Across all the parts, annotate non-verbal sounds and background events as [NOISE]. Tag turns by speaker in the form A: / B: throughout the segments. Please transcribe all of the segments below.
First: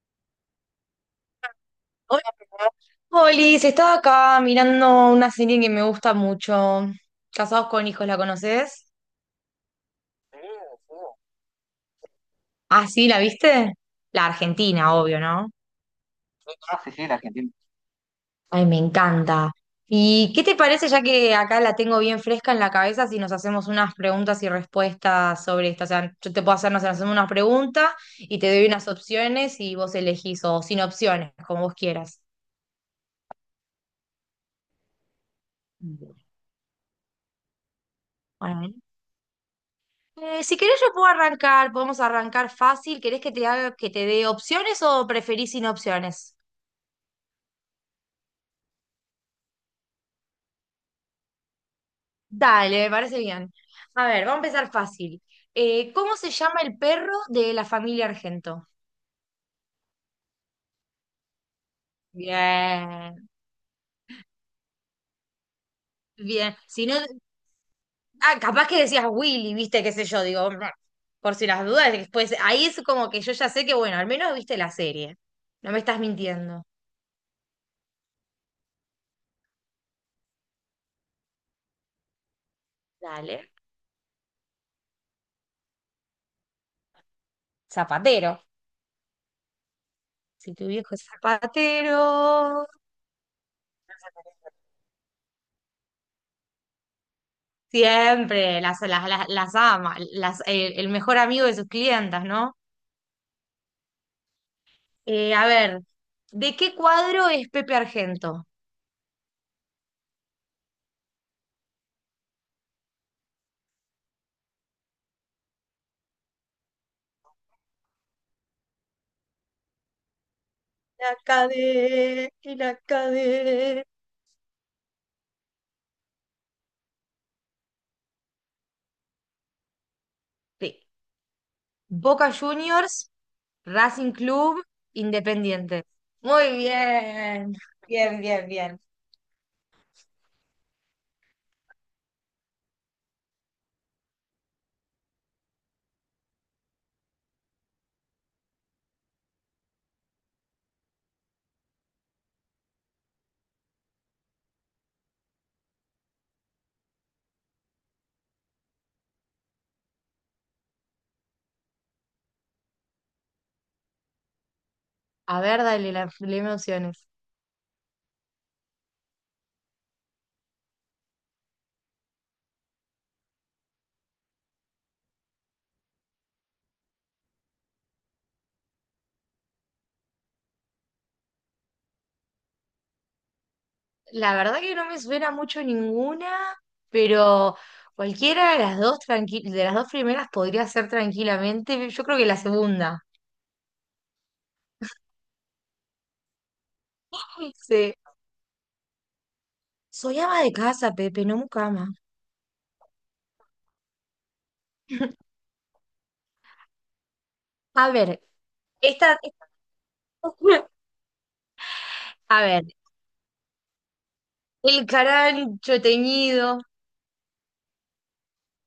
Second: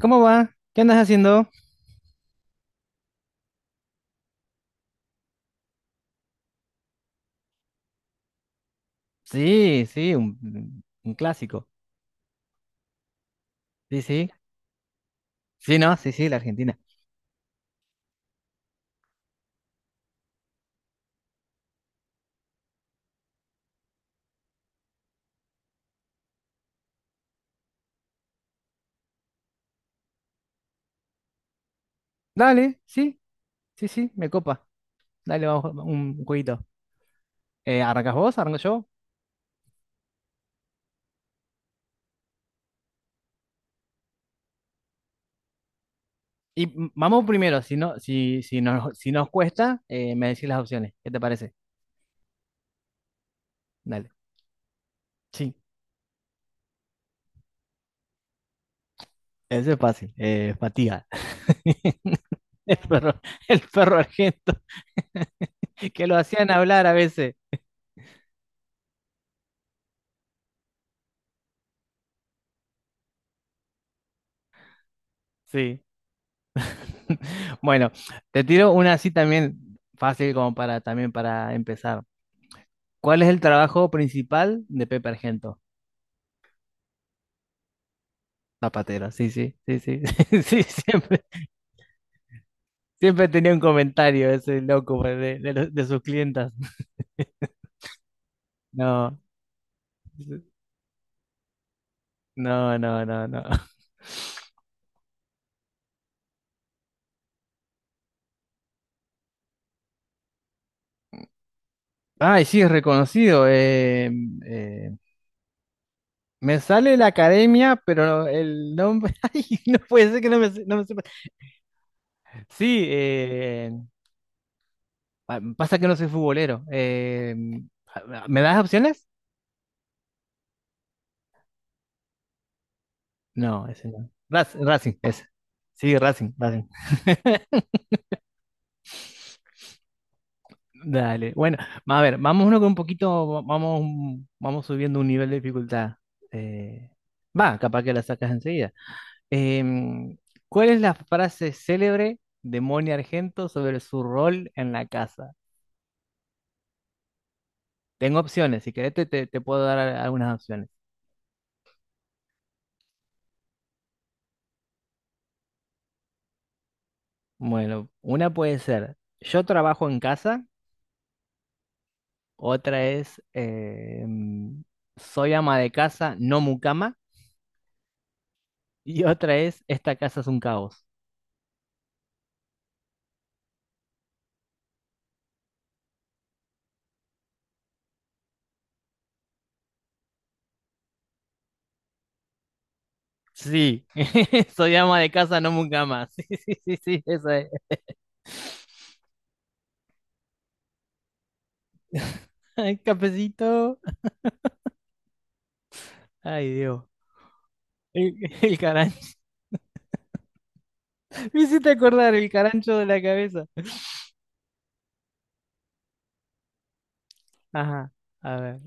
A: ¿Cómo va? ¿Qué andas haciendo?
B: Hola, Polis, estaba acá mirando una serie que me gusta mucho. Casados con hijos, ¿la conoces?
A: Sí, sí, un clásico.
B: Ah, sí, ¿la viste?
A: Sí,
B: La
A: sí.
B: Argentina, obvio, ¿no?
A: Sí, no, sí, sí, la Argentina.
B: Ay, me encanta. ¿Y qué te parece, ya que acá la tengo bien fresca en la cabeza, si nos hacemos unas preguntas y respuestas sobre esto? O sea, yo te puedo hacer, no sé, hacemos una pregunta y te doy unas opciones y vos elegís, o sin opciones, como vos quieras.
A: Dale, sí, sí, sí, me copa. Dale, vamos a jugar un jueguito. ¿Arrancas vos? ¿Arranco
B: Bueno,
A: yo?
B: si querés yo puedo arrancar, podemos arrancar fácil. ¿Querés que te haga, que te dé opciones o preferís sin opciones?
A: Y vamos primero, si no, si nos cuesta, me decís las opciones. ¿Qué te parece?
B: Dale, me parece bien. A
A: Dale.
B: ver, vamos a empezar fácil.
A: Sí,
B: ¿Cómo se llama el perro de la familia Argento?
A: eso es fácil. Fatiga. [LAUGHS] El perro,
B: Bien,
A: el perro argento, [LAUGHS] que lo hacían
B: bien.
A: hablar
B: Si
A: a
B: no,
A: veces.
B: ah, capaz que decías Willy, viste, qué sé yo, digo, por si las dudas, después ahí es como que yo ya sé que, bueno, al menos viste la serie. No me
A: Sí.
B: estás mintiendo.
A: [LAUGHS] Bueno, te tiro una así también fácil como para también para empezar. ¿Cuál es el
B: Dale.
A: trabajo principal de Pepe Argento?
B: Zapatero.
A: Zapatero, sí, sí, sí, sí, [LAUGHS]
B: Si
A: sí,
B: tu viejo es
A: siempre,
B: zapatero.
A: siempre tenía un comentario ese loco pues, de sus clientas.
B: Siempre, las, las,
A: No,
B: las, las ama, las, el mejor amigo de sus clientas, ¿no?
A: no, no, no, no.
B: A ver, ¿de qué cuadro es Pepe Argento?
A: Ay, sí, es reconocido. Eh, Me sale la academia, pero el nombre, [LAUGHS] ay, no puede ser que no me sepa.
B: La cadena, y la
A: Sí,
B: cadena.
A: ah, pasa que no soy futbolero. ¿Me das opciones?
B: De Boca Juniors,
A: No, ese no.
B: Racing Club,
A: Racing, ese.
B: Independiente.
A: Sí, Racing,
B: Muy
A: Racing.
B: bien, bien.
A: Dale. Bueno, a ver, vamos uno con un poquito, vamos, un- vamos subiendo un nivel de dificultad. Eh, Va, capaz que la sacas enseguida. Em, ¿Cuál es la frase célebre de Moni Argento sobre su rol en la casa? Tengo opciones, si querés te puedo dar algunas opciones.
B: A ver, dale, la, dame opciones.
A: Bueno, una puede ser, yo trabajo en casa. Otra es soy ama de casa, no mucama. Y otra es esta casa es un caos.
B: La verdad que no me suena mucho ninguna, pero cualquiera de las dos de las dos primeras podría ser tranquilamente. Yo creo que la segunda.
A: Sí, [LAUGHS] soy ama de casa, no mucama. [LAUGHS] Sí, sí, sí, sí, esa es.
B: Ay, sí. Soy ama de casa, Pepe, no mucama.
A: Ay, cafecito.
B: [LAUGHS]
A: Ay, Dios.
B: A
A: El,
B: ver,
A: el carancho.
B: esta, esta- [LAUGHS]
A: [LAUGHS] Me hiciste acordar el
B: a ver,
A: carancho de la cabeza.
B: el carancho teñido.
A: Ajá, a ver.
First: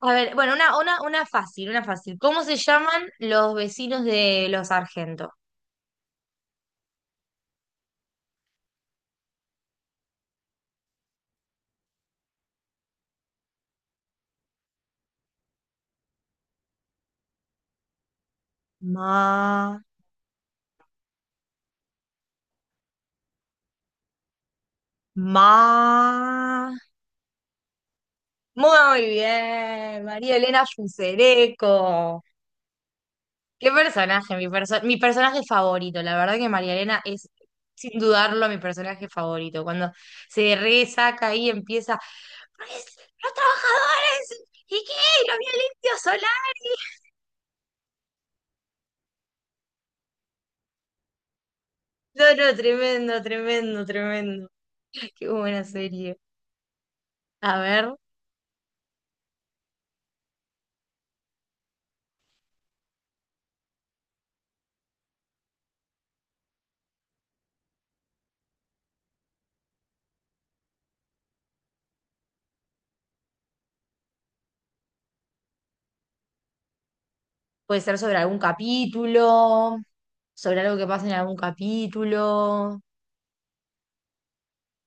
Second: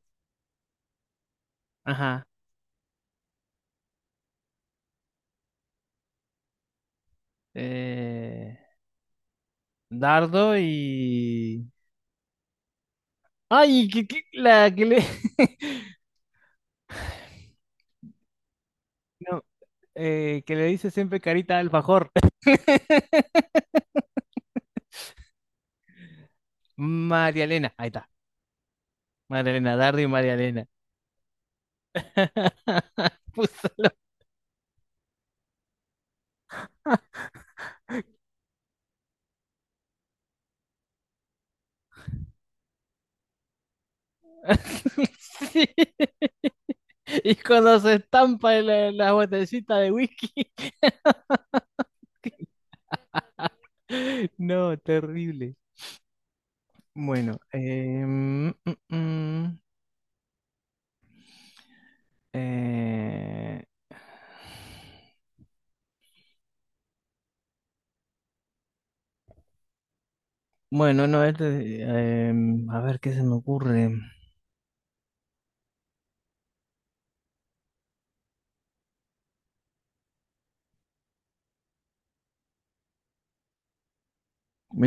B: A ver, bueno, una fácil, una fácil.
A: Ajá.
B: ¿Cómo se llaman los vecinos de los Sargentos?
A: Eh, Dardo y... Ay, la que le... [LAUGHS] No,
B: Ma,
A: que le dice siempre carita de alfajor. [LAUGHS]
B: ma.
A: María Elena. Ahí está.
B: Muy
A: María Elena Dardo
B: bien,
A: y María
B: María Elena
A: Elena.
B: Fusereco.
A: [LAUGHS] Puso
B: Qué
A: lo-
B: personaje, mi personaje favorito. La verdad que María Elena es, sin dudarlo, mi personaje favorito. Cuando se resaca ahí empieza, "Pues, los trabajadores, ¿y
A: [LAUGHS]
B: qué? ¿Los
A: Sí.
B: violentos Solari?
A: Y cuando se estampa en la, la botellita de whisky. [LAUGHS]
B: No, no, tremendo.
A: No,
B: Qué
A: terrible.
B: buena serie.
A: Bueno,
B: A ver,
A: eh, bueno, no, eh, a ver qué se me ocurre.
B: puede ser sobre algún capítulo, sobre algo que pasa en algún capítulo.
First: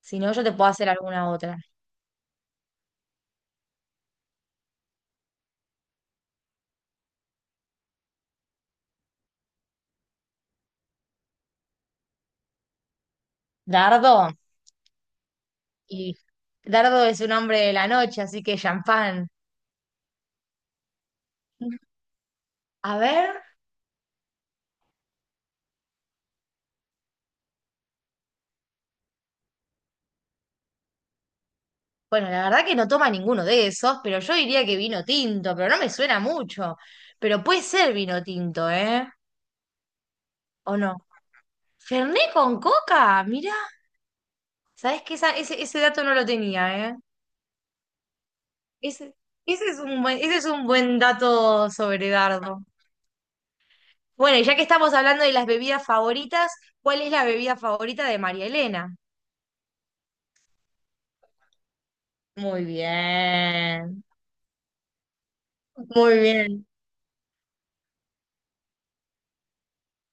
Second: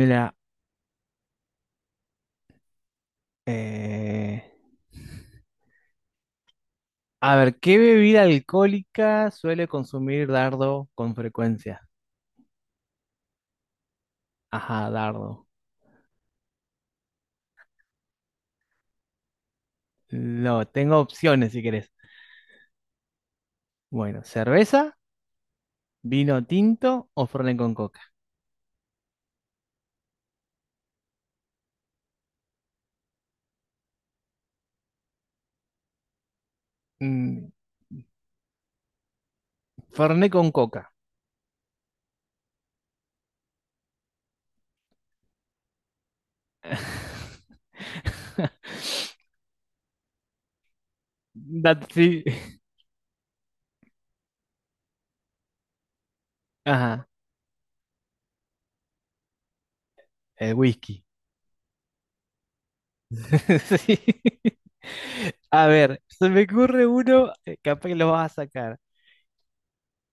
B: Si no, yo te puedo hacer alguna otra.
A: eh, a ver, ¿qué bebida alcohólica suele consumir Dardo con frecuencia?
B: Dardo.
A: Ajá, dardo.
B: Y Dardo es un hombre de la noche, así que champán.
A: Lo tengo opciones si querés.
B: A ver,
A: Bueno, cerveza, vino tinto o Fernet con coca.
B: bueno, la verdad que no toma ninguno de esos, pero yo diría que vino tinto, pero no me suena mucho. Pero
A: Mm,
B: puede ser vino tinto, ¿eh?
A: Fernet con
B: ¿O
A: coca.
B: no? Fernet con coca, mira. ¿Sabés que ese dato no lo tenía, ¿eh?
A: [LAUGHS]
B: Ese, ese es un buen, ese es un buen dato sobre
A: Sí.
B: Dardo. Bueno, y ya que estamos hablando de las bebidas favoritas, ¿cuál
A: Ajá,
B: es la bebida favorita de María Elena?
A: el whisky.
B: Muy bien,
A: [LAUGHS] Sí. A ver,
B: muy
A: se me
B: bien.
A: ocurre uno, capaz que lo vas a sacar.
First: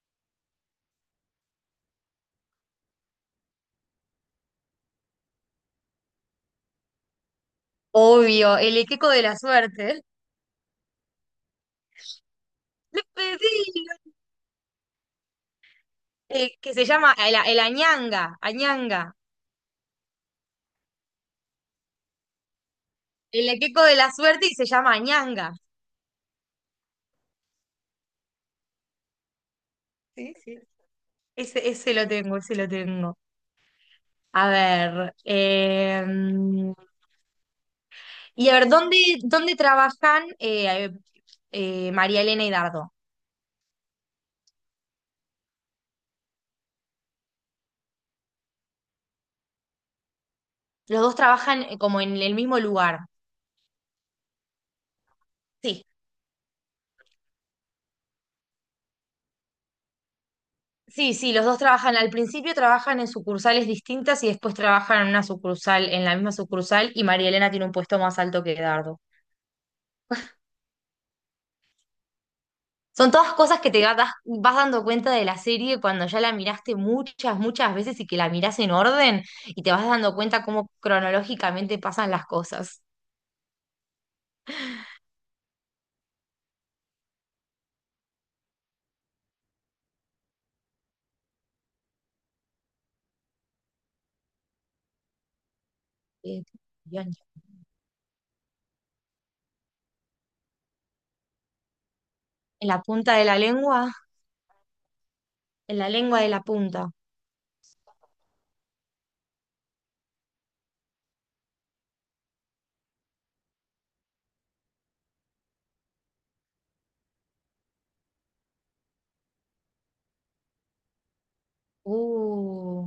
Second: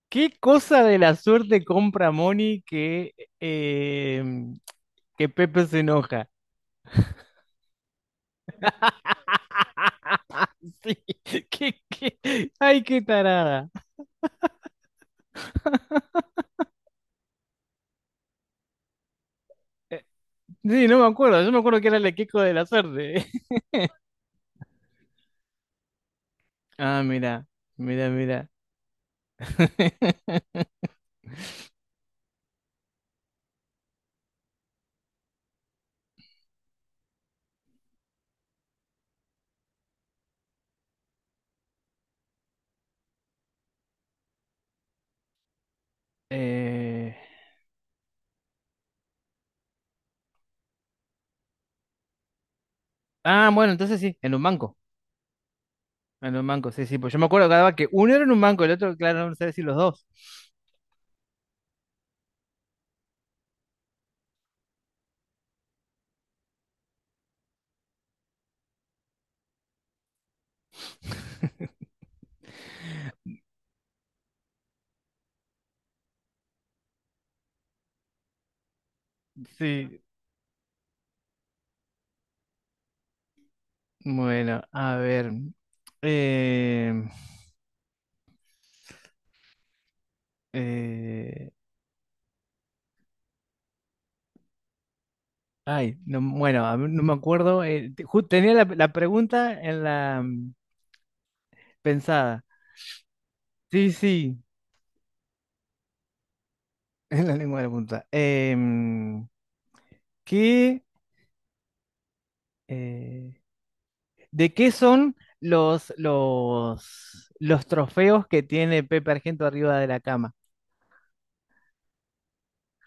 A: ¿Qué cosa de la suerte compra Moni que, eh, em, que Pepe se enoja?
B: Obvio, el equeco de la suerte.
A: [LAUGHS] Sí, ¿qué, qué? Ay,
B: Le
A: qué tarada.
B: pedí, que se llama el añanga, añanga.
A: Sí, no me acuerdo, yo me acuerdo que era el equipo de la suerte.
B: El equeco de la suerte y se llama añanga.
A: Ah, mira, mira, mira. [LAUGHS]
B: Ese lo tengo, ese lo tengo. A ver, eh, y a ver, ¿dónde trabajan María Elena y Dardo?
A: Eh,
B: Los dos trabajan como en el mismo lugar.
A: Ah, bueno, entonces sí, en un banco.
B: Sí.
A: En un banco, sí, sí. Pues yo me acuerdo cada vez que uno era en un banco, el otro, claro, no sé si los dos.
B: Sí, sí, los dos trabajan, al principio trabajan en sucursales distintas y después trabajan en una sucursal, en la misma sucursal, y María Elena tiene un puesto más alto que Dardo.
A: [LAUGHS]
B: Son todas cosas que vas dando cuenta de la serie cuando ya la miraste muchas, muchas veces y que la mirás en orden y te vas
A: Sí,
B: dando cuenta cómo cronológicamente pasan las cosas.
A: bueno, a ver. eh, eh, Ay, no,
B: Eh,
A: bueno, a mí no
B: bien.
A: me acuerdo. Tenía la, la pregunta en la pensada.
B: En la punta de la
A: Sí,
B: lengua,
A: sí,
B: en la lengua de la punta.
A: [LAUGHS] en la lengua de la punta. ¿Qué? eh, ¿De qué son los trofeos que tiene Pepe Argento arriba de la cama?
B: Uh,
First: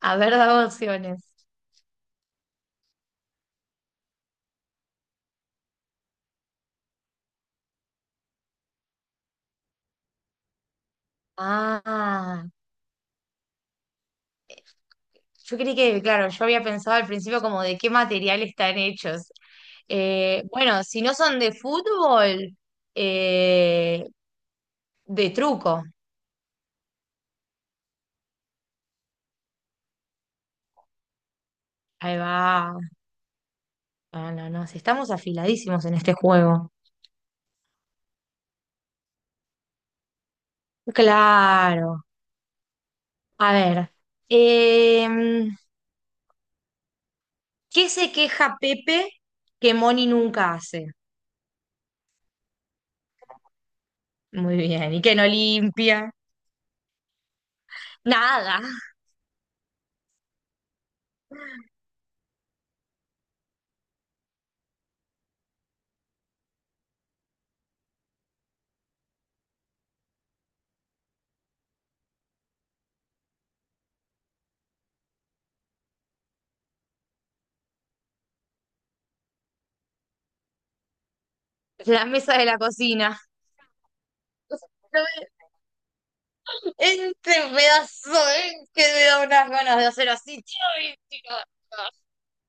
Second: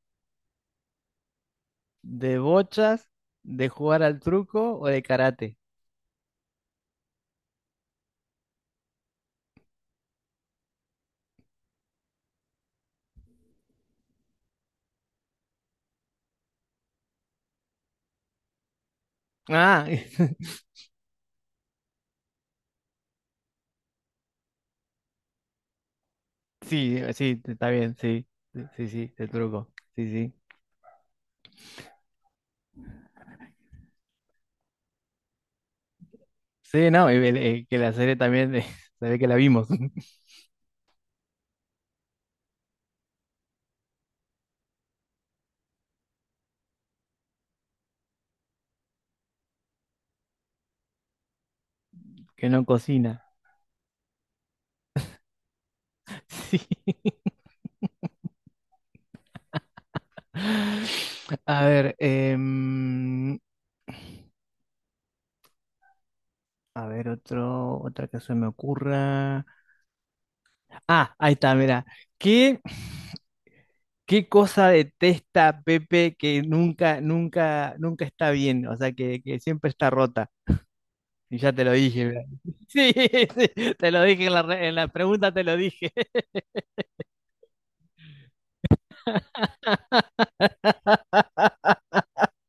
B: a ver, dame opciones.
A: ¿De bochas, de jugar al truco o de karate?
B: Ah. Yo creí que, claro, yo había pensado al principio como de qué material están hechos.
A: Ah, [LAUGHS]
B: Bueno, si no son de fútbol, eh, de truco.
A: sí, sí, está bien, sí, sí, sí, de truco, sí, sí.
B: Ahí va. Ah, no, no, si estamos afiladísimos en este juego.
A: Sí, no, que la serie también, [LAUGHS] se ve que la vimos, [LAUGHS]
B: Claro. A ver. em, ¿Qué se queja Pepe que Moni nunca hace?
A: que no cocina.
B: Muy bien. ¿Y que no limpia?
A: Sí.
B: Nada.
A: [LAUGHS] A ver, a ver, otro, otra que se me ocurra. Ah, ahí está, mira. ¿Qué, ¿qué cosa detesta Pepe que nunca, nunca, nunca está bien? O sea, que siempre está rota. Y ya te lo
B: La
A: dije, ¿verdad?
B: mesa de la
A: [LAUGHS] Sí,
B: cocina.
A: sí, te lo dije en la, en la
B: [LAUGHS]
A: pregunta, te lo dije.
B: Este pedazo, ¿eh? Que me da unas ganas de hacer así. Ay, tío.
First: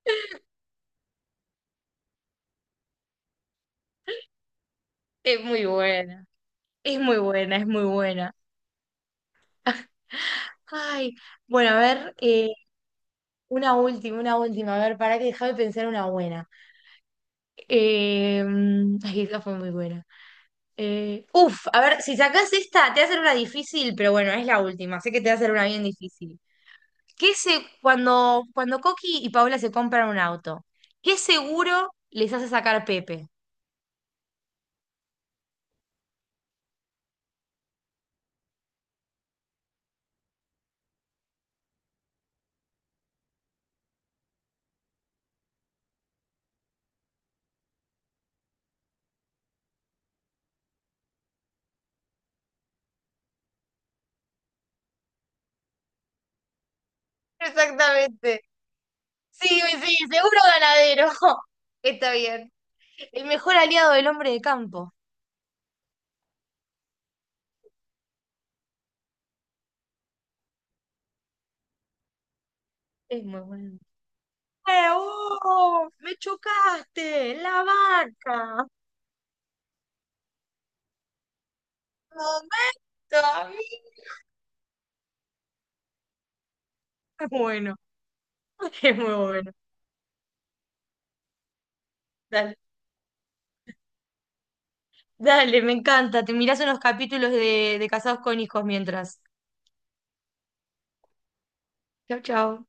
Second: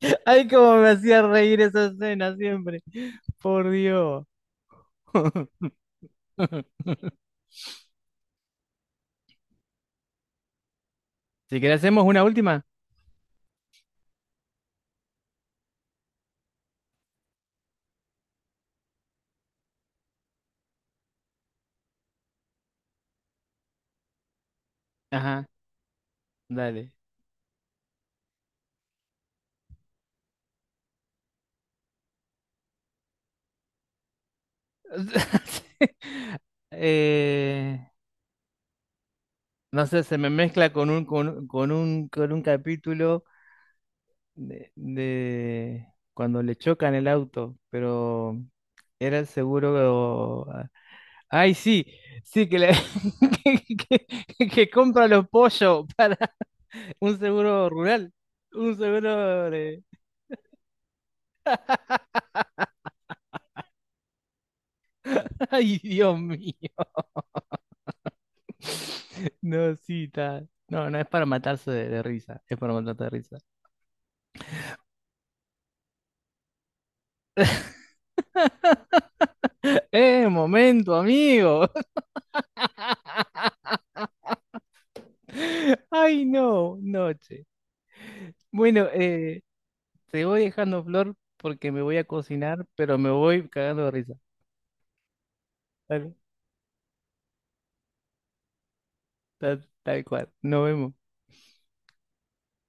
A: [LAUGHS] Ay, cómo me hacía reír esa escena siempre. Por Dios.
B: Es muy
A: [LAUGHS]
B: buena, es muy buena. Ay,
A: Si
B: bueno,
A: querés,
B: a
A: hacemos
B: ver,
A: una última.
B: una última, una última. A ver, para que déjame pensar una buena. Eh, ay, esta fue muy buena. Uf, a ver, si sacás esta, te va a hacer una difícil, pero bueno, es la última. Sé que te va a
A: Ajá,
B: hacer una bien difícil.
A: dale.
B: Cuando Coqui y Paola se compran un auto, ¿qué seguro les hace sacar Pepe?
A: [LAUGHS] Eh, no sé, se me mezcla con un, con un capítulo. De cuando le chocan el auto, pero era el seguro. Ay, sí, sí, [LAUGHS] que, que compra los pollos para un seguro rural.
B: Exactamente.
A: Un
B: Sí,
A: seguro de...
B: sí, seguro ganadero. [LAUGHS] Está bien. El mejor aliado del hombre de campo.
A: [LAUGHS] Ay, Dios mío. No, sí, está. No, no es para matarse de risa, es para matarse de
B: Es
A: risa.
B: muy bueno. ¡Eh, oh! ¡Me chocaste! ¡La vaca!
A: ¡Eh, momento, amigo!
B: ¡Momento, amigo!
A: [LAUGHS] Ay, no, noche.
B: Bueno, [LAUGHS]
A: Bueno,
B: es muy bueno.
A: te voy dejando flor porque me voy a
B: Dale,
A: cocinar, pero me voy cagando de risa.
B: dale, me
A: Dale,
B: encanta. Te mirás unos capítulos de Casados con Hijos mientras.
A: tal, tal cual. Nos vemos.
B: Chau, chau.